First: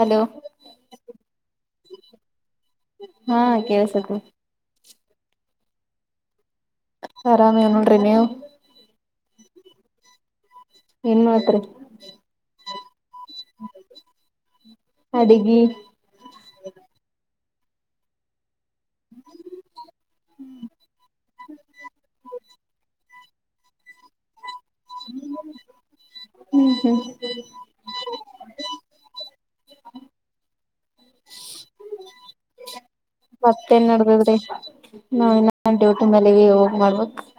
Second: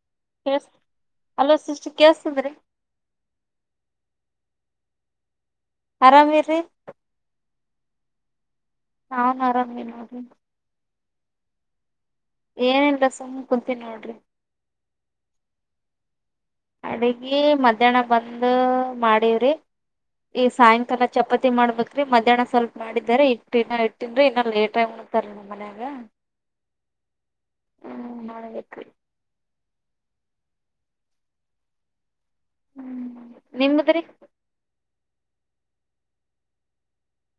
Hello hello sister ಕೇಳಿಸ್ತಿದೆ ರೀ? ಹಾ ಕೇಳಸತೈತಿ. [unintelligible] ಆರಾಮ ಅದಿರೀ? [unintelligible] ಆರಾಮ ಅದಿನೀ ನೋಡ್ರಿ ನೀವು? [unintelligible] ನಾವು ಆರಾಮ ಇದ್ದೀವಿ ನೋಡ್ರಿ. [unintelligible] ಏನ್ ಮಾಡತ್ರಿ [unintelligible] ಏನ್ ಇಲ್ಲ ಸುಮ್ಮ ಕುಂತೀನಿ ನೋಡರಿ. [unintelligible] ಅಡಗಿ [unintelligible] ಅಡಗಿ ಮಧ್ಯಾಹ್ನ ಬಂದ ಮಾಡಿವಿ ರೀ. [unintelligible] ಈಗ ಸಾಯಂಕಾಲ ಚಪಾತಿ ಮಾಡ್ಬೇಕ್ರಿ ಮಧ್ಯಾಹ್ನ ಸ್ವಲ್ಪ ಮಾಡಿದ್ದೆ ರೀ [unintelligible] ದಿನ ಇಟ್ಟಿಂದ ಇನ್ನ ಲೇಟ್ ಆಗಿ ಉಣತಾರ ನಮ್ಮ ಮನ್ಯಾಗ? [unintelligible] ಹೌದ [unintelligible] ಹೂ ಮಾಡ್ಬೇಕ್ರಿ. [unintelligible] ಹ್ಮ್ ಮತ್ತೇನ್ ನಿಮ್ದ್ರಿ ನಡದದ್ರಿ ನಾವ ಇನ್ನ ನಮ್ಮ ಡ್ಯೂಟಿ ಮೇಲ ಅದೀವಿ ಹೋಗ್ ಮಾಡ್ಬೇಕ್ [unintelligible]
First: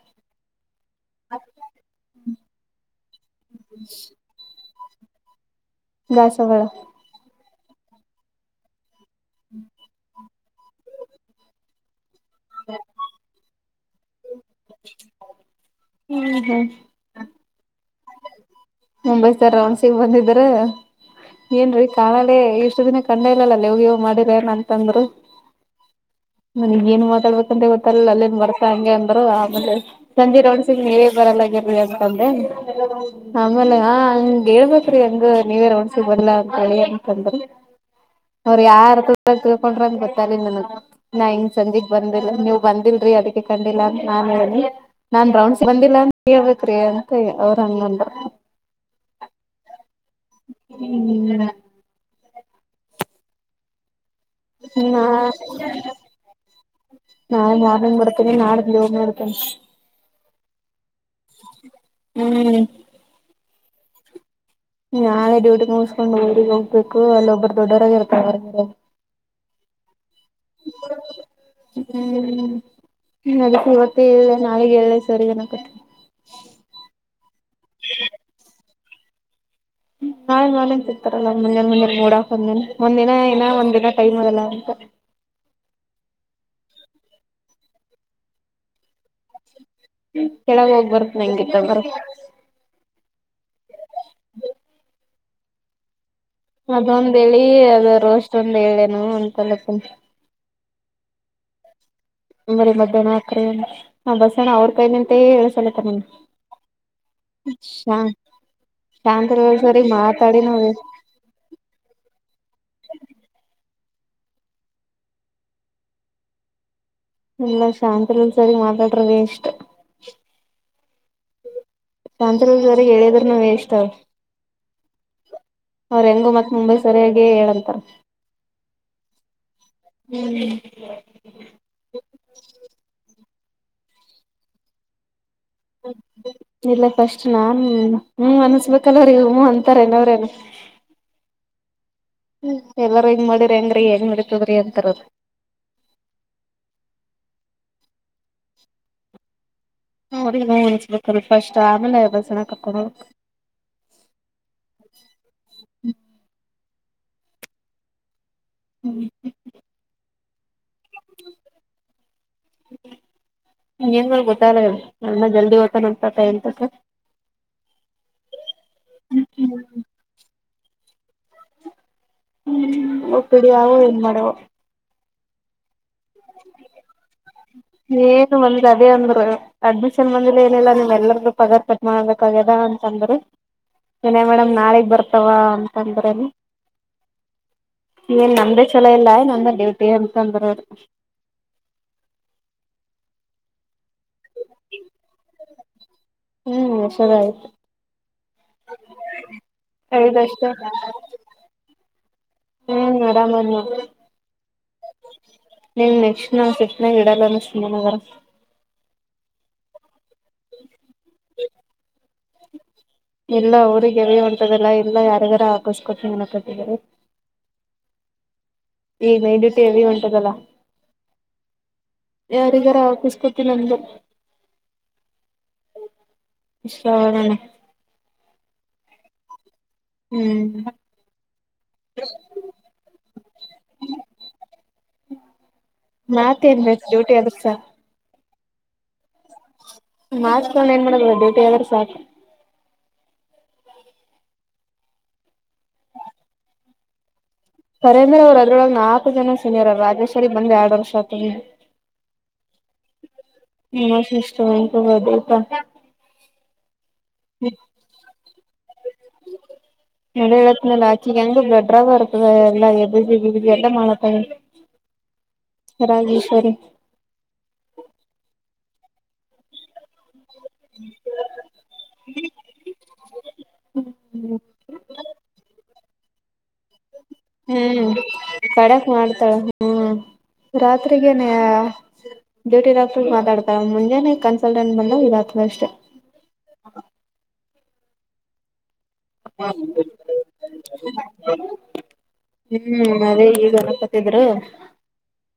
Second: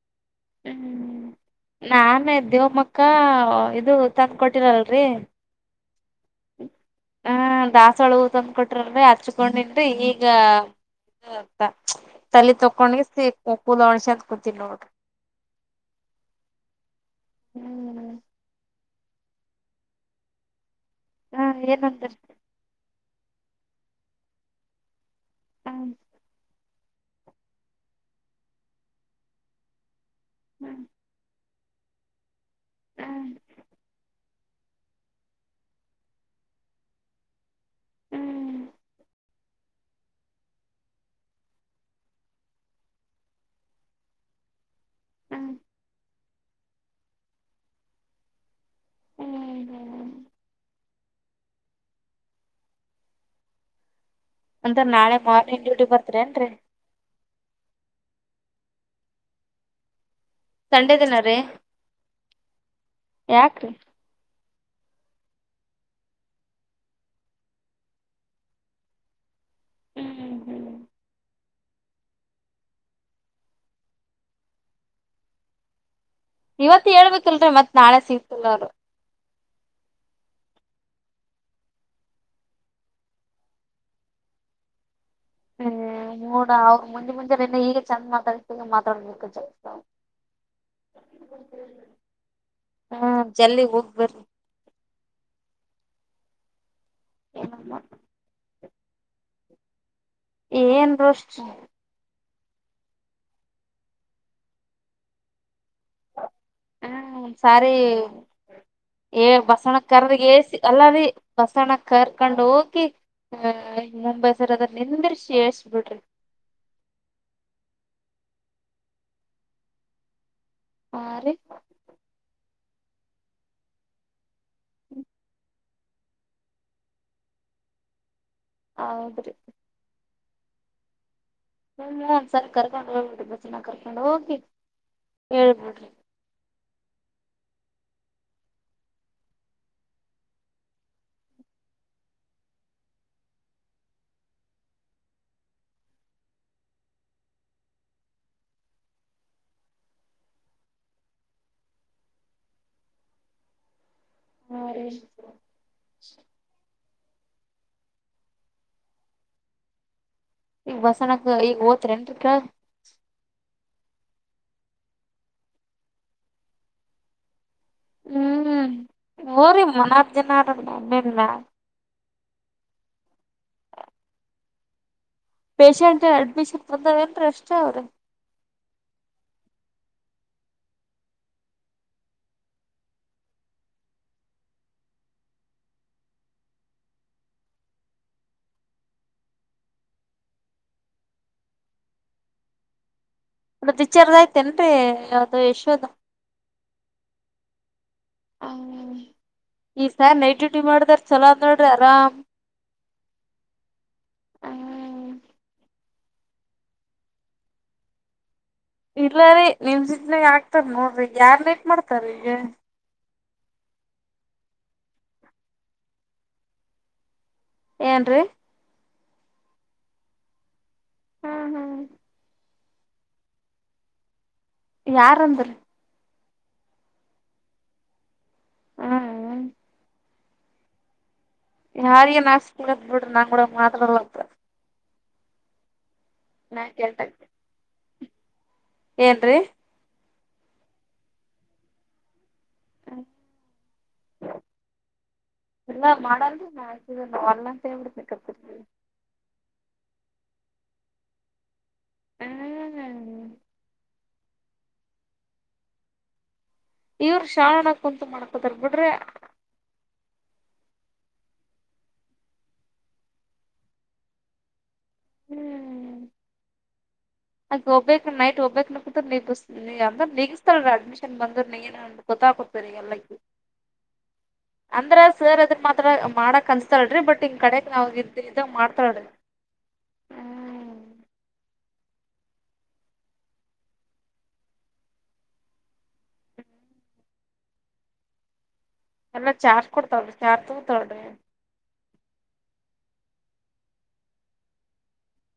[unintelligible] ನಾನ ದೇವಮ್ಮಕ್ಕ ಇದು ತಂದ್ ಕೊಟ್ಟಿದರಲ್ರರಿ. [unintelligible] ಭ್ಯಾಸಗಳ [unintelligible] ಹ ದಾಸವಾಳ ಹೂ ತಂದು ಕೊಟ್ರಲ್ರಿ ಹಚ್ಚಿಕೊಂಡಿದ ಈಗ ಅಂತ [unintelligible] ತಲೀ ಚೊಕ್ಕ ವನಗಿಸಿ ಕೂದಲ ವರೆಸ್ಕೊಂಡ [unintelligible] [inaudible] ಹೂ ಹ [unintelligible] ಹೂ [unintelligible] ಮುಂಬೈತರ ರನ್ಗ್ ಬಂದಿದ್ರ ಹ ಏನ್ರೀ ಏನಂದ್ರ ಕಾಾಲಳ ಇಷ್ಟು ದಿನ ಕಂಡ ಇಲ್ಲಲ್ಲಾ ಇವ್ಗ ಇವ್ ಮಾಡಿದರ ಏನ್ ಅಂತಂದ್ರು ಹ ನನಗ ಏನ್ ಮಾತಾಡ್ಬೇಕಂತ ಗೊತ್ತಾರಲ್ಲ ಅಲ್ಲಿೇನ್ ವರ್ಸ ಹಂಗೆ ಅಂದ್ರ ಆಮೇಲೆ ಸಂಜೆ ಹ್ಮ್ ರೋಡ್ಸಂಗ ಹೇ ಬರಲ್ಲಾಗಿರ್ರಿ ಅಂತಂದೆ ಹ್ಮ್ ಆಮೇಲೆ ಹ ಹಂಗ ಹೇಳ್ಬೇಕೇ್ರಿ ಹಂಗ ನೀವರ ಒನ್ಸಗ್ ಬಲ್ಲಾ ಅಂತಳಿ ಅಂತಂದ್ರ ಅವ್ರ ಹ್ಮ್ ಯಾರ್ರ್ಥದ ತಿಳ್ಕೊಂಡ್ರ ಅಂದ ಗೊತ್ತಿಲ್ಲ ನನ್ಗ್ ನಾ ಹಿಂಗ್ ಸಂಜೆಗ್ ಬಂದಿಲ್ಲ ನೀವ್ ಬಂದಿಲ್ ೀ ಅದಕ್ಕೆ ಕಂಡಿಲ್ಲಾ ನಾನು ಹೇಳಿ ನಾನ್ ಹ್ಮ್ ರೌಂಡ್ಸ್ ಬಂದಿಲ್ಲ ಅಂತ ಹೇಳ್ಬೇಕ್ರಿ ಅಂತ ಅವ್ರ ಹಂಗನ್ರು ಹ್ಮ್ ಹ್ಮ್ ಡ [unintelligible] ಅಂದ್ರ ನಾ ನಾಳೆ ಮಾರ್ನಿಂಗ್ ಡ್ಯೂಟಿ ಬರ್ತರಿ ಏನ್ರರಿ ನಾಳೆ ಮಾರ್ನಿಂಗ್ ಮಾಡಡ್ತೀನಿ ನಾಳೆ ದವ ಮಾಡಡ್ತೀನಿ ಸಂಡೆ ದಿನ ರೀ ಹ್ಮ್ [inaudible] ಯಾಕ್ರೀ ನಾಳೆ ಡ್ಯೂಟಿ ಮುಗಿಸಸ್ಕೊಂಡು ಓಗ್ ಹೋಗ್ಬೇಕು ಅಲ್ಲಿ ಒಬ್ಬ ದೊಡ್ಡವರಾಗಿ ಇರ್ತಾವ ಅವರ ಹ್ಮ್ ಹ್ಮ್ [inaudible] ಹ್ಮ್ ನ ಇವತ್ತ ಇಲ್ಲ ನಾಳಗ ಎ ಸರಿನಕತ್ತ ಇವತ್ ಹೇಳ್ಬೇಕಲ್ರರಿ ಮತ್ ನಾಳೆ ಸಿಗ್ತಿಲ್ ಅವರು ಹ್ಮ್ ನಾ ಮಾಡನ್ ಸಿಗ್ತಾರಲ್ಲ ಮುಂಜಾನ ಮುಂದ ಮೂೋಡಾಕ್ ಒಂದನ್ ಒಂದಿನ ಏ ಒಂದ್ ದಿನ ಟಮ್ರಲ್ಲ ಅಂತ ಹ್ಮ ಮೂೋಡ ಅವ ಮುಂದೆ ಮುಂಜೆ ನೆನ್ನೆ ಈಗ ಚಂದ ಮಾತಾಡತ ಈಗ ಮಾತಾಡ್ಬೇಕ ಕೆಳಗ ಹೋಗ್ ಬರ್ತ್ತ ನಂಗೆತ್ತ ಬರ ಜಲ್ಲಿ ಹೋಗ್ ಬರ್ರಿ ಅದೊಂದ ಹೇಳಿ ಅದ ರೋಸ್ಟ್ ಒಂದ್ ಹೇಳೇನು ಅಂತಲ್ಲ ಏನ್ ರೋಷ್ಟ ಬರಿ ಮಧ್ಯಾಹ್ನ ರಾತ್ರಿ ಹ ಬಸಣ್ಣ ಅವ್ರ ಕೈ ನಿಂತ ಹೇಳಸಲತ್ತ ನಿನ್ ಹ ಸಾರಿ ಏ ಶಾಂತಲ್ ಬಸಣ ಸರಿ ಕರ ಮಾತಾಡಿ ಏಸಿ ನಾವ ಅಲ್ಲಾರಿೀ ಬಸಣ ಕರ್ಕೊಂಡು ಹೋಗಿ ಹ ಈ ಮುಂಬೈಸರ್ ಅದ್ರ ನಿಂದ್ರಷಿ ಹೇಳ್ಸ್ಬಿಡ್ರಿ ಎಲ್ಲ ಶಾಂತಲಲ್ ಸರಿ ಮಾತಾಡ್ರ ಎಷ್ಟ ಹಾ ರೀ ತಂತ್ತ್ರದ ಜರಗೆ ಹೇಳಿಯದ್ರ ನಾವೇ ಇಷ್ಟ ಹ್ಮ ಅವ್ರ ಹೆಂಗೋ ಮತ್ ಮುಂಬೈ ಸರಿಯಾಗಿ ಹೇಳಂತಾರ ಹೌದ್ರೀ ಹ್ಮ್ ಹ್ಮ ಒಂದ್ಸರಿ ಕರ್ಕೊಂಡ್ ಹೋಗಬ ಬ ಸಿನ ಕರ್ಕೊಂಡು ಹೋಗಿ ಹೇಳ್ಬೇಡಿ ಇಲ್ಲ ಫಸ್ಟ್ ನಾನ್ ಹ್ಮ ಅನ್ಸ್ಬೇಕಲ್ಲವ್ರ ಇ ಅಂತಾರೇನವ್ರೇನ ಹ್ಮ ಎಲ್ಲಾರ ಹೆಂಗ್ ಮಾಡಿರಿಿ ಅಂಗ್ರೀ ಹೆಂಗ ಮಾಡತದ್ರಿ ಅಂತಾರದ [inaudible] ಅವರಿಗೆ ನೋ ಅನಿಸಬೇಕು ಫಸ್ಟು ಆಮೇಲೆ ಬಸಣ ಕಕೊಂಡ ಹೋಗು ಹಾ ರ [inaudible] ಹ್ಮ್ ಈಗ ಬಸನಕ್ ಈಗ ಓತ್ರ ಏನ್ರಿಕ ಏನ್ ಗೊತ್ತಲ್ಲ ನ ಜಲ್ದಿ ಓದ್ತಾನ ಅತತ ಎಂತಕ್ಕೆ ಹ್ಮ್ ಊರಿ ಮನಾರ್ ಜನ ನಮ್ಮಲ್ಲ ಹ್ಮ್ ಪಿಡಿ ಆ ಏನ್ ಮಾಡುವ ಪೇಶಷೆಂಟ್ ಅಡ್ಮಿಷನ್ ತಂದಾವೇಏನು ಅಷ್ಟ ಅವ ರೀ ಏನು ಬಂದ್ ಅದೇ ಅಂದ್ರು ಅಡ್ಮಿಷನ್ ಬಂದ ಏನಿಲ್ಲ ನಿಮ್ ಎಲ್ಲಾರೂ ಪಗಾರ್ ಪಟ್ ಮಾಡ್ಬೇಕಾಗ್ಯದ ಅಂತ ಅಂದ್ರಿ ಹಲೊ ಮೇಡಮ್ ನಾಳಿಗ್ ಬರ್ತಾವ ಅಂತಂದ್ರನು ಎನ್ ನಮ್ದೇ ಛಲೋ ಇಲ್ಲ ನಮ್ದೆ ಡ್ಯೂಟಿ ಅಂತಂದ್ರವ್ರು ರಿಜಿಸ್ಟರ್ ಆಯ್ತೆನ್ರೀ ಅದು ಯಶದು ಹ್ಮ್ ವರ್ಷಗಳಾಯ್ತು ಈ ಸಾರಿ ನೈಟ್ ಐದಷ್ಟೇ ಡ್ಯೂಟಿ ಮಾಡಿದಾರ ಚಲೋ ನೋಡ್ರಿ ಆರಾಮ್ ಹ್ಮು ಆರಾಮು ಹಲೊ ಹ್ಮ್ ನೀನ್ ನೆಕ್ಸ್ಟ್ ನಾ ಮಾಸ್ ಇಡಲ್ಲಂದ ನೆಕ್ಸ್ಟ್ ಬಾನುವಾರ ಇಲ್ಲ ರೀ ನಿಮ್ ಶಿಪ್ಟ್ನಾಗ ಆಗ್ತಾರ್ ನೋಡ್ರಿ ಯಾರ್ ವೇಟ್ ಮಾಡ್ತಾರ್ ರಿ ಇಲ್ಲ ಅವ್ರಿಗೆ ಅಂತದೆಲ್ಲ ಇಲ್ಲ ಯಾರಿಗಾರು ಆಕೋಸ್ಕೊತ್ತಿನಿ ಮತ್ ಕೊಟ್ಟಿದಿದ್ದಾರೆ ಏನ್ ರೀ ಏನ್ ನಡಿದಿದಂತ ಗೊಲ್ಲ ಹ್ಮ್ ಹ್ಮ್ ಯಾರಿಗಾರ ಆಕುಸ್ತಕನಂದು ಯಾರ ಅಂದ್ರು ಶ್ರವಣೆ ಹ್ಮೂಹೌ ಹ್ಮು ಯಾರಿಗೆ ನಾ ಆಕೊಸ್ಕೊಬಿಡ್ರಿ ನಾ ಕೂಡ ಮಾತಾಬಿಡ್ಲ ಯಾಕ ಹಂಗೆ ಮಾಡ್ತೀಯ ಗುಸ್ಸ ಏನ್ ರೀ ನಚ್ಕೊಂಡ್ ಏನ್ ಮಾಡನ ಡ್ಯೂಟಿ ಆದ್ರೂ ಸಾಕು ಹ ಎಲ್ಲ ಮಾಡಲ್ರಿ ನಾ ಅಕಿ ಜೊ ಸರೇಂದ್ರ ಅವರು ಅದ್ರೊಳಗೆ ನಾಲ್ಕು ಜನ ಸೀನಿಯರ್ ರಾಜೇಶ್ವರಿ ಬಂದ್ ಎರಡ್ ವರ್ಷ ಆಯ್ತು ಹ್ಮ್ ನ ಸುಷ್ಟಂತ [inaudible] ಬದತ ಇವ್ರು ಶಾ ನ್ ಕುಂತು ಮಾಡ್ಕೋಂತರ್ ಬಿಡ್ರಿ ಅಲ್ ಆಚಿಗೆ ಅಂದ್ರೆ ರೆಡ್ ರಾಗ್ ಹೊರ್ತದೆ ಎಲ್ಲಾ [inaudible] ಎಲ್ಲ ಮಾಡತ್ತ ರಾಗೇಶ್ವರಿ ಅಲ್ಲ್ ಹೋಗ್ ಬೇಕ್ ನೈಟ್ ಹೋಗ್ಬೇಕ ಕು ನೀಗುಸ್ [inaudible] ಹ ಅಡ್ಮಿಷನ್ ಬಂದರ್ನ ಎನಳ್ತ ಗೊತ್ತಾಗ್ರಿ ಎಲ್ಲಕ್ಕೆ ಅಂದ್ರ ಸರ್ ಅದುಕ್ ಮಾತ್ರ ಮಾಡಕ್ ಕಲ್ಸ್ತರ್ರಿ ಬಟ್ ಹಿಂಗ್ ಕಡೆಕ್ ನಾವ್ ಹ್ಮ್ ಇದ ಇದಂಗ ತರಕ್ ಮಾಡ್ತಾಳ್ರಿ. ಹೋಗ್ತಾನ್ ಹ್ಮು ರಾತ್ರಿಗೇನಾ ಡ್ಯೂಟಿ ಡಾಕ್ಟರ್ ಮಾತಾಡ್ತಾರೆ ಮುಂಜಾನೆ ಕನ್ಸಲ್ಟೆಂಟ್ ಬಂದ್ರೆ ಇರೋದ್ ಕಷ್ಟ [inaudible] ಎಲ್ಲಾ ಚಾರ್ಜ್ ಕೊಡ್ತಾವ್ರಿ ಚಾರ್ತು ತರ್ಡೆ ಹ್ಮು ಅದೇ ಈಗ ಗನಪತಿದ್ರೆ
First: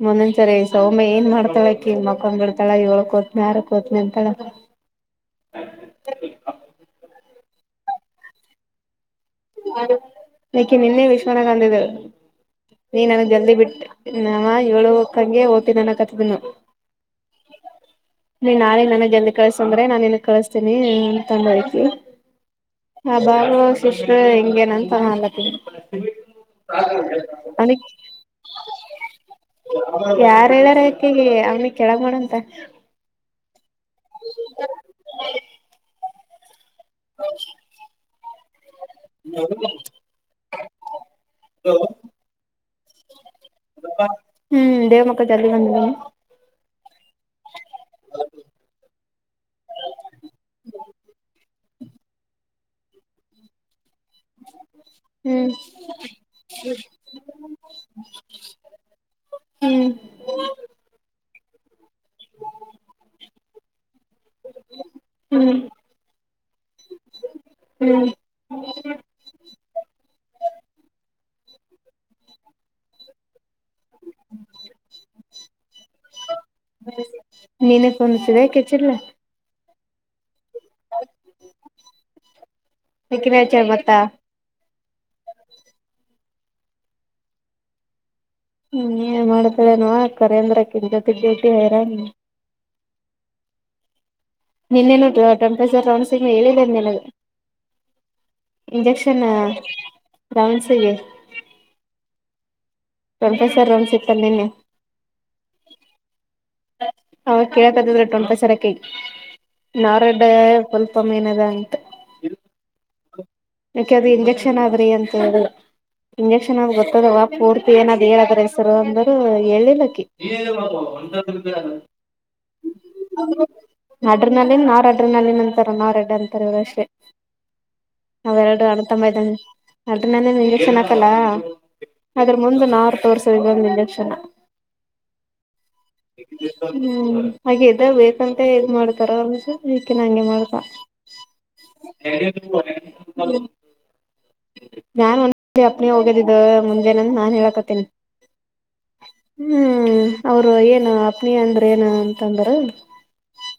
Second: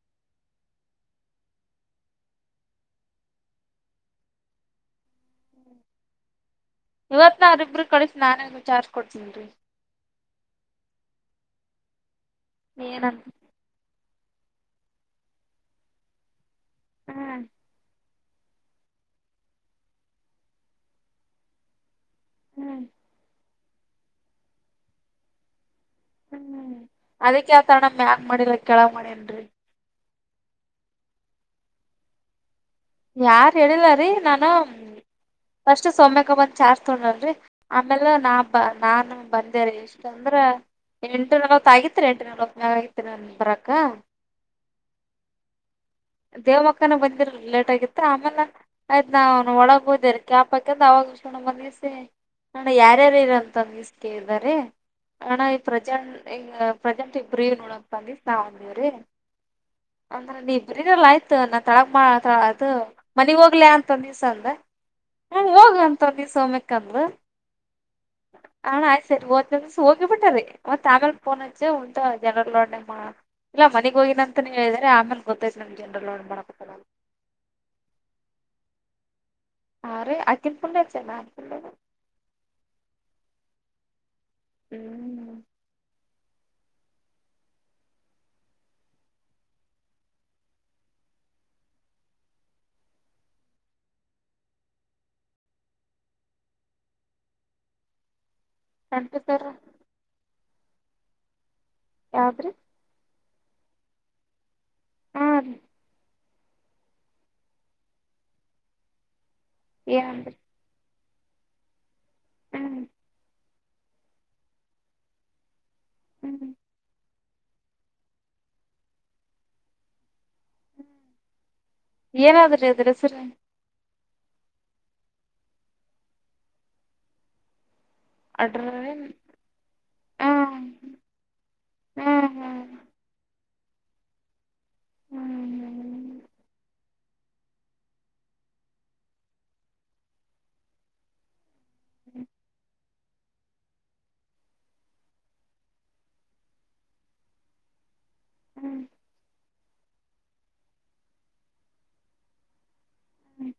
ಮುಂದೊಂದ್ಸರಿ ಸೌಮ್ಯ ಏನ್ ಮಾಡ್ತಾಳ ಅಕ್ಕಿ ಮಕ್ಕಂಡಿರ್ತಳ ಏಳುಕ್ ಹೋತನಿ ಆರಕ್ ಹೋತಿನ್ ಅಂತಾಳ [inaudible] ಇವತ್ ನ ಅವ್ರಿಬ್ಬರು ಕಳಿಸಿ ನಾನೆ ವಿಚಾರ್ಸಿ ಕೊಡ್ತೀನಿರ್ರಿ ಇಕಿನ ಇಲ್ಲೇ ಇರ್ಸೊಕೊಳ್ಳನಂದಿದೆ ನೀ ಏನಂತ ನನಗ್ ಜಲ್ದಿ ಬಿಟ್ ನಾವ ಏಳು ಹಕ್ಕಂಗೆ ಓತಿನೇನ ಕತ್ತ್ ಬಿನ್ನು ಹ್ಮ್ ನೀನ್ ನಾಳೆ ನನಗ್ ಎಲ್ ಕಳ್ಸ್ಸಂದ್ರೆ ನಾನ್ ಇನ್ ಕಳಸ್ತೀನಿ ಅಂತ ಅಂದಿ ಹ್ಮ್ ಹ ಬಾರ ಸಿಸ್ರ ಹೆಂಗೇನಂತಲತಿ [inaudible] ಹ್ಮ್ ಅದಕ್ಕೆ ಆತಣ ಮ್ಯಾಗ್ ಮಾಡಿಲ್ಲ ಕೆಳಗ್ ಮಾಡೇನ್ರಿ ಯಾರ ಹೇಳಾರ ಇಕಿಗೆ ಅವ್ನಿಗ್ ಕೆಳಗ್ ಮಾಡಂತ ಯಾರ್ ಹೇಳಿಲ್ಲಾರಿ ನಾನು ಫಸ್ಟ್ ಸೋಮ್ಯಕಬಂದ್ ಚಾಸ್ ತಗಲ್ರಿ ಆಮೇಲೆ ನಾ ಬ ನಾನು ಬಂದೇರಿ ಇಷ್ಟು ಅಂದ್ರೆ ಎಂಟು ನವತ್ತಗಿತ್ತುರಿ ಎಂಟು ನಲ್ವತ್ ಮೇಲಆಗಿತ್ತುರಿ ನನ್ಗೆ ಹ್ಮ್ ದೇವ್ ಮಕ್ಕ ಜರ್ ಬಂದಿ ದೇವ್ ಮಕ್ಕನ ಬಂದಿರ್ಲಿಲ್ ಲೇಟ್ ಆಗಿತ್ತು ಆಮೇಲೆ ಆಯ್ತು ನಾ ಒಳಗ್ ಹೋದೇ ರಿ ಕ್ಯಾಪ್ ಹಾಕಂದು ಅವಾಗ ಷಣ ಮನಸೆ ಣಯಾರ್ಯಾರು ಇರಂತ ಮಿಸ್ ಕೇಳ್ದರೆ ಅಣ್ಣ ಹ್ಮ್ ಈ ಪ್ರೆಸೆಂಟ್ ಈ ಪ್ರೆಸೆಂಟ್ ಇಬ್ರೀ ನೋಡಕ್ ಬ ಅಂದಿ ನಾವ್ ಅಂದವ್ರೀ ಹ್ಮ್ ಅಂದ್ರೆ ಇಬ್ರನಲ್ಲ ಆಯ್ತು ತಳ ಮಾತ್ರ ಅದು ಮನಗ್ ಹೋಗ್ಲ ಅಂತ ದಿವ್ಸ ಅಂದ ಹ್ಮ ಹ್ಮ್ ಹೋಗಂತ ನೀ ಸೋಮ್ಯಕ್ಕಂದ್ರ ಹ್ಮ್ ಹಾ ಆ್ತ ಸರಿ ಹಓದ್ನ ದಿವಸ ಹೋಗಿ ಬಿಟ್ಟ ರ ಮತ್ತತ ಆಗಲ್ ಫೋನ್ಚ್ಚೆ ಉಂಟಾ ಜನರ ಲೋಡಣ ಇಲ್ಲ ಮನೆಗ್ ಹೋಗಿನಂತನ ಹೇಳಿದಾರೆ ಆಮೇಲೆ ನೀನೆ ಕೊಂದು ಸಿಿವಾಯ ಕೆಚ್ಚಿಲ್ಲ ಆರೆ ಅಕ್ಕಿನ್ ಪುಲ್ಲೆಚ್ಚಲ್ಲ ನನ್ ಪುಲ್ಲ ತ್ತ ಹ್ಮ್ ಹ್ಮ್ ಏನ್ ಮಾಡತರನು ಕರೇಂದ್ರಕ್ಕಿನ್ ಜೊತೆಗ್ೇಟ ಹರ ನೀ ನಿನ್ನೇನು ಟೆಂಪ್ರೇಚರ್ ರಡೌನ್ಸ್ಗ ಹೇಳಿದೆೇನೆ ನಿನಗೆ ಇಂಜೆಕ್ಷನ್ ಅಂಟತಾರ ೌನ್ಸಿಗೆ ಆದ್ರೆ ಪ್ರೊಫೆಸರ್ ರೋಮ್ಸ ಇತ್ತ ನಿನ್ನ ಆ ಅವಾಗ ಕೇಳಕತಿದ್ರ ಟೊಲ್ಪ ಚರಕೈ ಏನಂದ್ರಿ ನಾರಡ್ಡಲ್ ಅಪ್ಪ ಮೇನದ ಅಂತ ಹ್ಮ್ ಯಾಕೆದು ಇಂಜೆಕ್ಷನ್ ಆದ್ರಿ ಅಂತ ಹೇಳ ಹ್ಮ್ ಇಂಜೆಕ್ಷನ್ ಆದ ಗೊತ್ತದವ ಪೂರ್ತಿ ಏನಾದ್ ಹೇಳದ್ರ ಹೆಸರು ಅಂದ್ರ ಎಲಕ್ಕ ಏನಾದ್ರೆ ಅದ್ರ ಹೆಸರು ನಡ್ರನಲ್ಲಿ ನಾವ್ರ ಅಡ್ರನಲ್ಲಿನ್ ಅಂತಾರ ನಾವ್ ಅಡ್ರ ಅಂತಾರ ಇವರುಷ್ಟೆ ಅಡ್ರ ಅವೆರಡು ಅಡು ಹ್ಮ್ ತಂಬೈತ ಅಡ್ರ ನ ಹ್ಮ್ ಇಂಜೆಕ್ಷನ್ ಹಾಕಲ್ಲ ಅದ್ರ ಮುಂದ ಹ್ಮ್ ನಾರು ತೋರ್ಸುದಗ ಒಂದು ಇಂಜೆಕ್ಷನ್ ಹ್ಮ್್ಮ ಹ್ಮ್ ಹಾಗೆದ ಬೇಕಂತ ಹೆಗ್ ಮಾಡ್ತಾರ ಒಂದಸ ಇದಕೆ ನ ಹಂಗೆ ಮಾಡ್ತ [unintelligible] ನಾನ್ ಒಂದ ಅಪ್ನ ಹೋಗದಿದ್ದ ಮುಂದೆನಂದು ನಾನ್ ಹೇಳಕತ್ತೇನಿ [inaudible] ಹ್ಮ್ ಅವರು ಏನು ಅಪ್ನಿ ಅಂದ್ರ ಏನ ಅಂತಂದರು ಹ್ಮ್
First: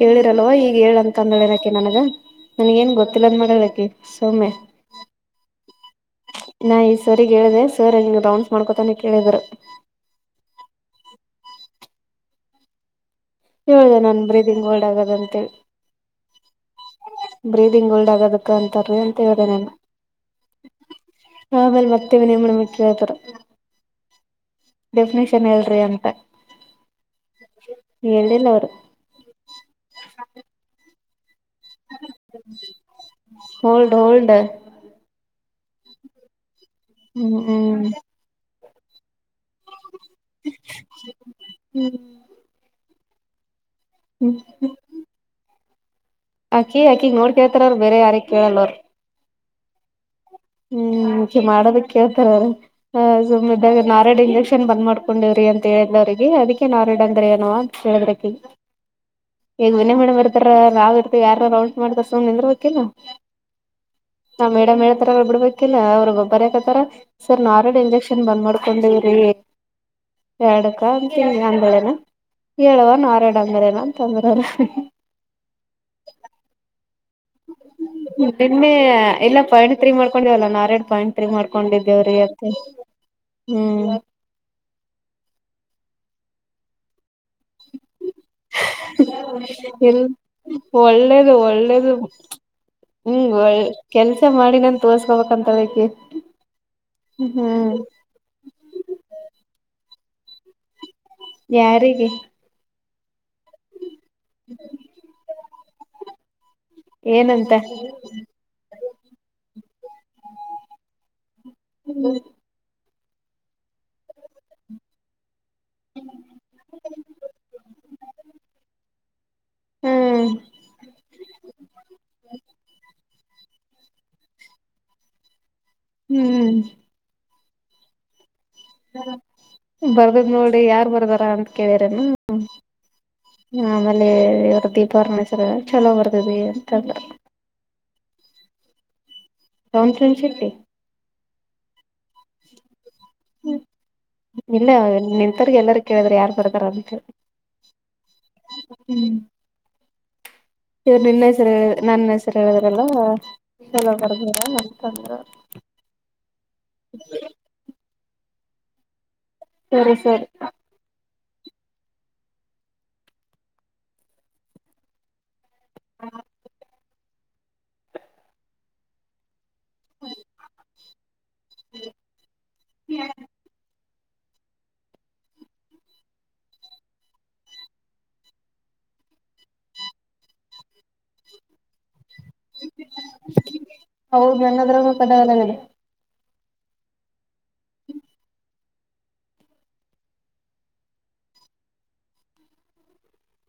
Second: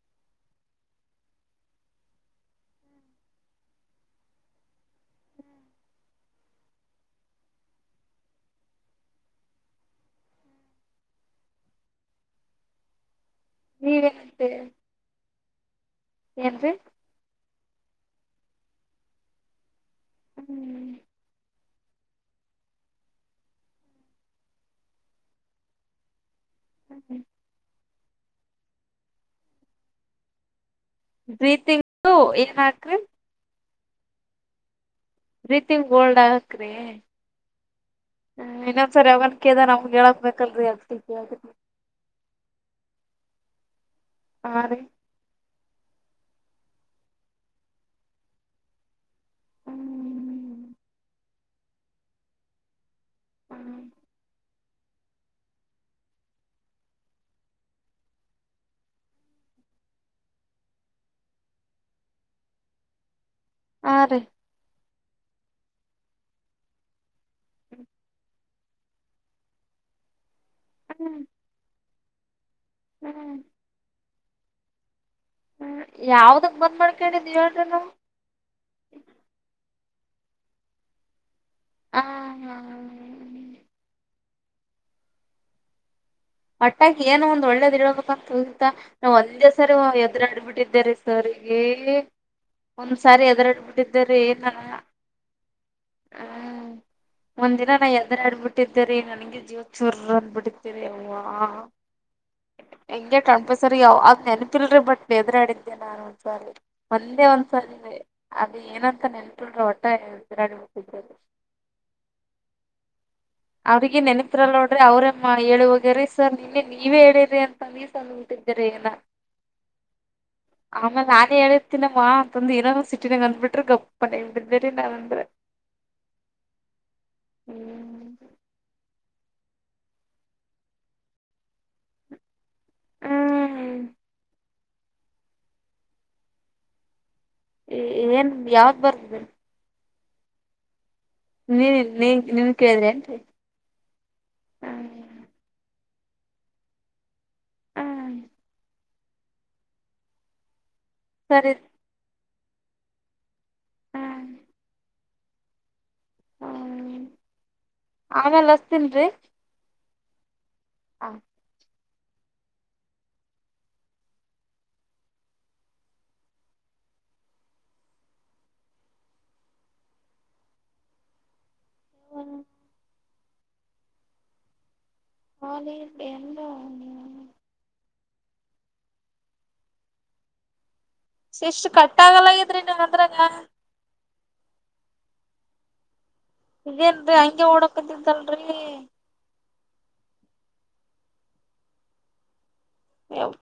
ಹೇಳಿರಲ್ವ ಈಗ ಹೇಳಂತ ಅಂದ ಹೇಳಿರಾಕಿ ನನಗ ನನ್ಗ ಏನ್ ಗೊತ್ತಿಲ್ಲ ಅಂದ್ ಮಾಡಬೇಕಿ ಸೊಮ್ಮೆ ನಾ ಈ ಸರಿಗ್ ಹೇಳಿದೆ ಸರ್ ನಿಂಗ ರೌಂಡಸ್ ಮಾಡ್ಕೊತಾನ ಕೇಳಿದರು [unintelligible] ಹೇಳುದ ನನ್ ಬ್ರೀದಿಂಗ್ ಓಡ್ ಆಗದ ಅಂತೇಳಿ ಏನ್ರೀ ಬ್ರೀದಿಂಗ್ ಒಲ್ಡ್ ಆಗದಕ್ಕ ಅಂತಾರೀ ಅಂತ ಹೇಳ್ದ ನನ್ ಆಮೇಲೆ ಬರ್ತೇವ ನೀವು್ಮ ಕೇಳ್ತರ ಡೆಫಿನಿಷನ್ ಎಲ್ರಿ ಅಂತ [inaudible] ಹೇಳಿಲ್ಲ ಅವರು ಪ್ರೀತಿ ಯಿತು ಯಿದಹಾಕ್ರಿ ಹೋಲ್ಡ್ ಹೋಲ್ಡ್ ರೀತಿಂಗ ಗೋಲ್ಡ್ ಹಕ್ರಿ ಹ ಹ್ಮ್ ಇನ್ನೊಂದ್ಸರಿ ಅವ ಅದ ನಮ್ಗೆ ಹೇಳಕ್ಬೇಕಲ್ರರಿ ಅ ಆಗ ಹ್ಮ್ ಅಕ್ಕಿ ಅಕಿಗ್ ನೋಡ್ ಕೇಳ್ತಾರಲ್ ಬೇರೆ ಯಾರಗ್ ಕೇಳಲ್ವರ್ ಹ್ಮ್ ಹ್ಮ್ೆ ಮಾಡೋದ ಕೇಳ್ತಾರ ಸುಮ್ಮ ಇದಾಗ ನಾರಡ ಯಿಂಜಕ್ಷನ್ ನ್ ಬಂದ್ ಮಾಡ್ಕೊಂಡಿವವ್ರಿ ಅಂತ ಹೇಳಿದಿಲ್ಲ ಅವ್ರಿಗೆ ಅದಕ್ಕೇನ್ ಅವ್ರ ಇಡ ಅಂದ್ರ ಏನೋ ಅಂತ ಹೇಳೇಳ್ರ ಈಗ ವಿನಯ ಮೇಡಮ್ ಇರ್ತಾರ ನಾವ ಇರ್ತವಿ ಯಾರ ರೌಂಡ್ ಮಾಡ್ತ ಸುಮ್ ನಿಂದ್ರ ಬೇಕಿಲ್ಲ ಹಾ ರೀ ನಾ್ ಮೇಡಮ್ಡತರ ಬಿಡ್ಬೇಕಿಲ್ಲ ಅವ್ರಗೊಬ್ಬರ ಹಕತ್ತಾರ ಸರ್ ನಾ ಅಲ್ರೀಡಿ ಇಂಜೆಕ್ಷನ್ ಬಂದ್ ಮಾಡ್ಕೊಂಡೇವ್ರಿ ಎರಡಕ್ಕ ಅಂತ ಹ್ಮ್ ಹಿಗೆ ಅಂಗಳೇನಾ ಹೇಳುವ ನ ಹ್ಮ್ [unintelligible] ಮೇಲೆನ ಅಂತಂದ್ರರು ಹ ಯವ್ದುಕ್ ಬಂದ್ ಮಾಡ್ ನಿನ್ನೆ ಎಲ್ಲ ಪಾಯಿಂಟ್ ತ್ರ್ರೀ ಮಾಡ್ಕೊಂಡವಲ್ಲ ನಾರಾಯಣ ಪಾಯಿಂಟ್ ತ್ರೀ ಮಾಡ್ಕೊಂ ಆ ಕಕೊಂಡಿದ್ದೇವ್ರೀ ಅತ್ತೆ ಹ್ಮ್ ಅಟ್ಟಾ ಏನೋ ಒಂದ್ ಒಳ್ಳೇದ ಇಡಬೇಕಂತ ಅಲ್ತಾ ನಾವು ಒಂದೇ ಸರಿ ಇಲ್ ಎದುರಾಡ್ಬಿಟ್ಟಿದ್ದೇರಿ ಸರ್ಗ ಹ್ಮ ಒ ರೀ ಕೆಲ್ಸ ನಾನ ಮಾಡಿನನ್ ತೋರ್ಸ್ಕೋಬೇಕಂತದಕ್ಕೆ ಒಂದ್ ದಿನ ನಾ ಯದ್ರ ಆಡ್ಬಿಟ್ಟಿದ್ದೇರಿ ನನ್ಗೆ ಜೀವ ಚೂರ್ ಅಂದ್ಬಿಟ್ಟೇರಿ ಯಾರಿಗೆ ಹೆಂಗೆ ಕಾಣ್ಪಸ್ರರಿ ಯಾವ ಅದ್ ನೆನಪಿಲ್ರಿ ಬಟ್ ಎದ್ರಾಡಿದ್ದೆ ನಾನು ಒಂದ್ಸಾರಿ. ಒಂದೆ ಏನಂತ ಒಂದ್ಸಾರಿ ಇದೆ ಅದ ಏನಂತ ನೆಲ್ಪಲ್ರ ಒಟ್ಟೆ ಬಿರಾಡಿ ಹೋಗೋಗಿದ್ದದು ಹ [unintelligible] ಅವ್ರಿಗೆ ನೆನ್ಪಿಲ್ಲ ನೋಡ್ರಿ ಅವ್ರೇ ಹೇಳುವೋಗ್ಯಾರೀ ಸರ್ ನಿನ್ನೆ ನೀವೇ ಹೇಳಿರಿ ಅಂತ ನೀ [unintelligible] ಏನ ಆಮೇಲೆ ನಾನೇ ಹೇಳಿರ್ತೀನಮ್ಮ ಅಂತಂದು ಏನ ಸಿ [unintelligible] ಅಂದ್ ಬಿಟ್ರೆ ಗಪ್ಪನ ಬಿದ್ದೇರಿ ನಾನ್ ಅಂದ್ರೆ. ಹ್ಮ್ ಹ್ಮ್ ಬರ್ದದ್ ನೋಡ್ರಿ ಯಾರ್ ಬರ್ದಾರ ಅಂತ ಕೇಳಿರೇನು ಹ್ಮ್ ಆಮೇಲೆ ಇವರ ದೀಪಾವಣಸರ ಚಲೋ ಬರ್ದದೆ ಅಂತ ಅಂದ್ರು. ಏನ್ ಯಾವ್ದ ಬರ್ತದೆ ಕಂಟನ್ ಶಿಪ್ಟು ನೀನ್ ನೀ ನೀನ್ ಕೇಳಿದ್ರಿ ನ್ರಿ ಇಲ್ಲ ನಿಂತರ್ಗೆ ಎಲ್ಲಾರ ಕೇಳಿದ್ರ ಯಾರ್ ಬರ್ತಾರ ಅಂತೇಳಿ. ಹ್ಮ್ ಹ್ಮ್ ಇವರು ನಿನ್ನ ಹೆಸರ ಸರಿ ನನ್ನ ಹೆಸ [unintelligible] ಬ ನತ ಹ್ಮ್ ಹ [unintelligible] ಆಮೇಲ್ ಹಚ್ಚಿತಿನಿ ರಿ ಸರಿ ಸರಿ ಹ [inaudible] ಹ್ಮ್ [inaudible] [unintelligible] ಹಾ ನೀ [unintelligible] ಶಿಶ್ ಎಷ್ಟು ಕಟ್ ಆಗಲ್ಲಗಿದ್ರಿ ನಂದ್ರಗ ಹೌದ್ ನನದ್ರಗು ಕಟ್ಟಗಲ್ ನೋಡಿ ಇದೇನ್ರರಿ ಹಂಗೆ ಓಡಕದಿದ್ದಲ್ರರಿ. [unintelligible]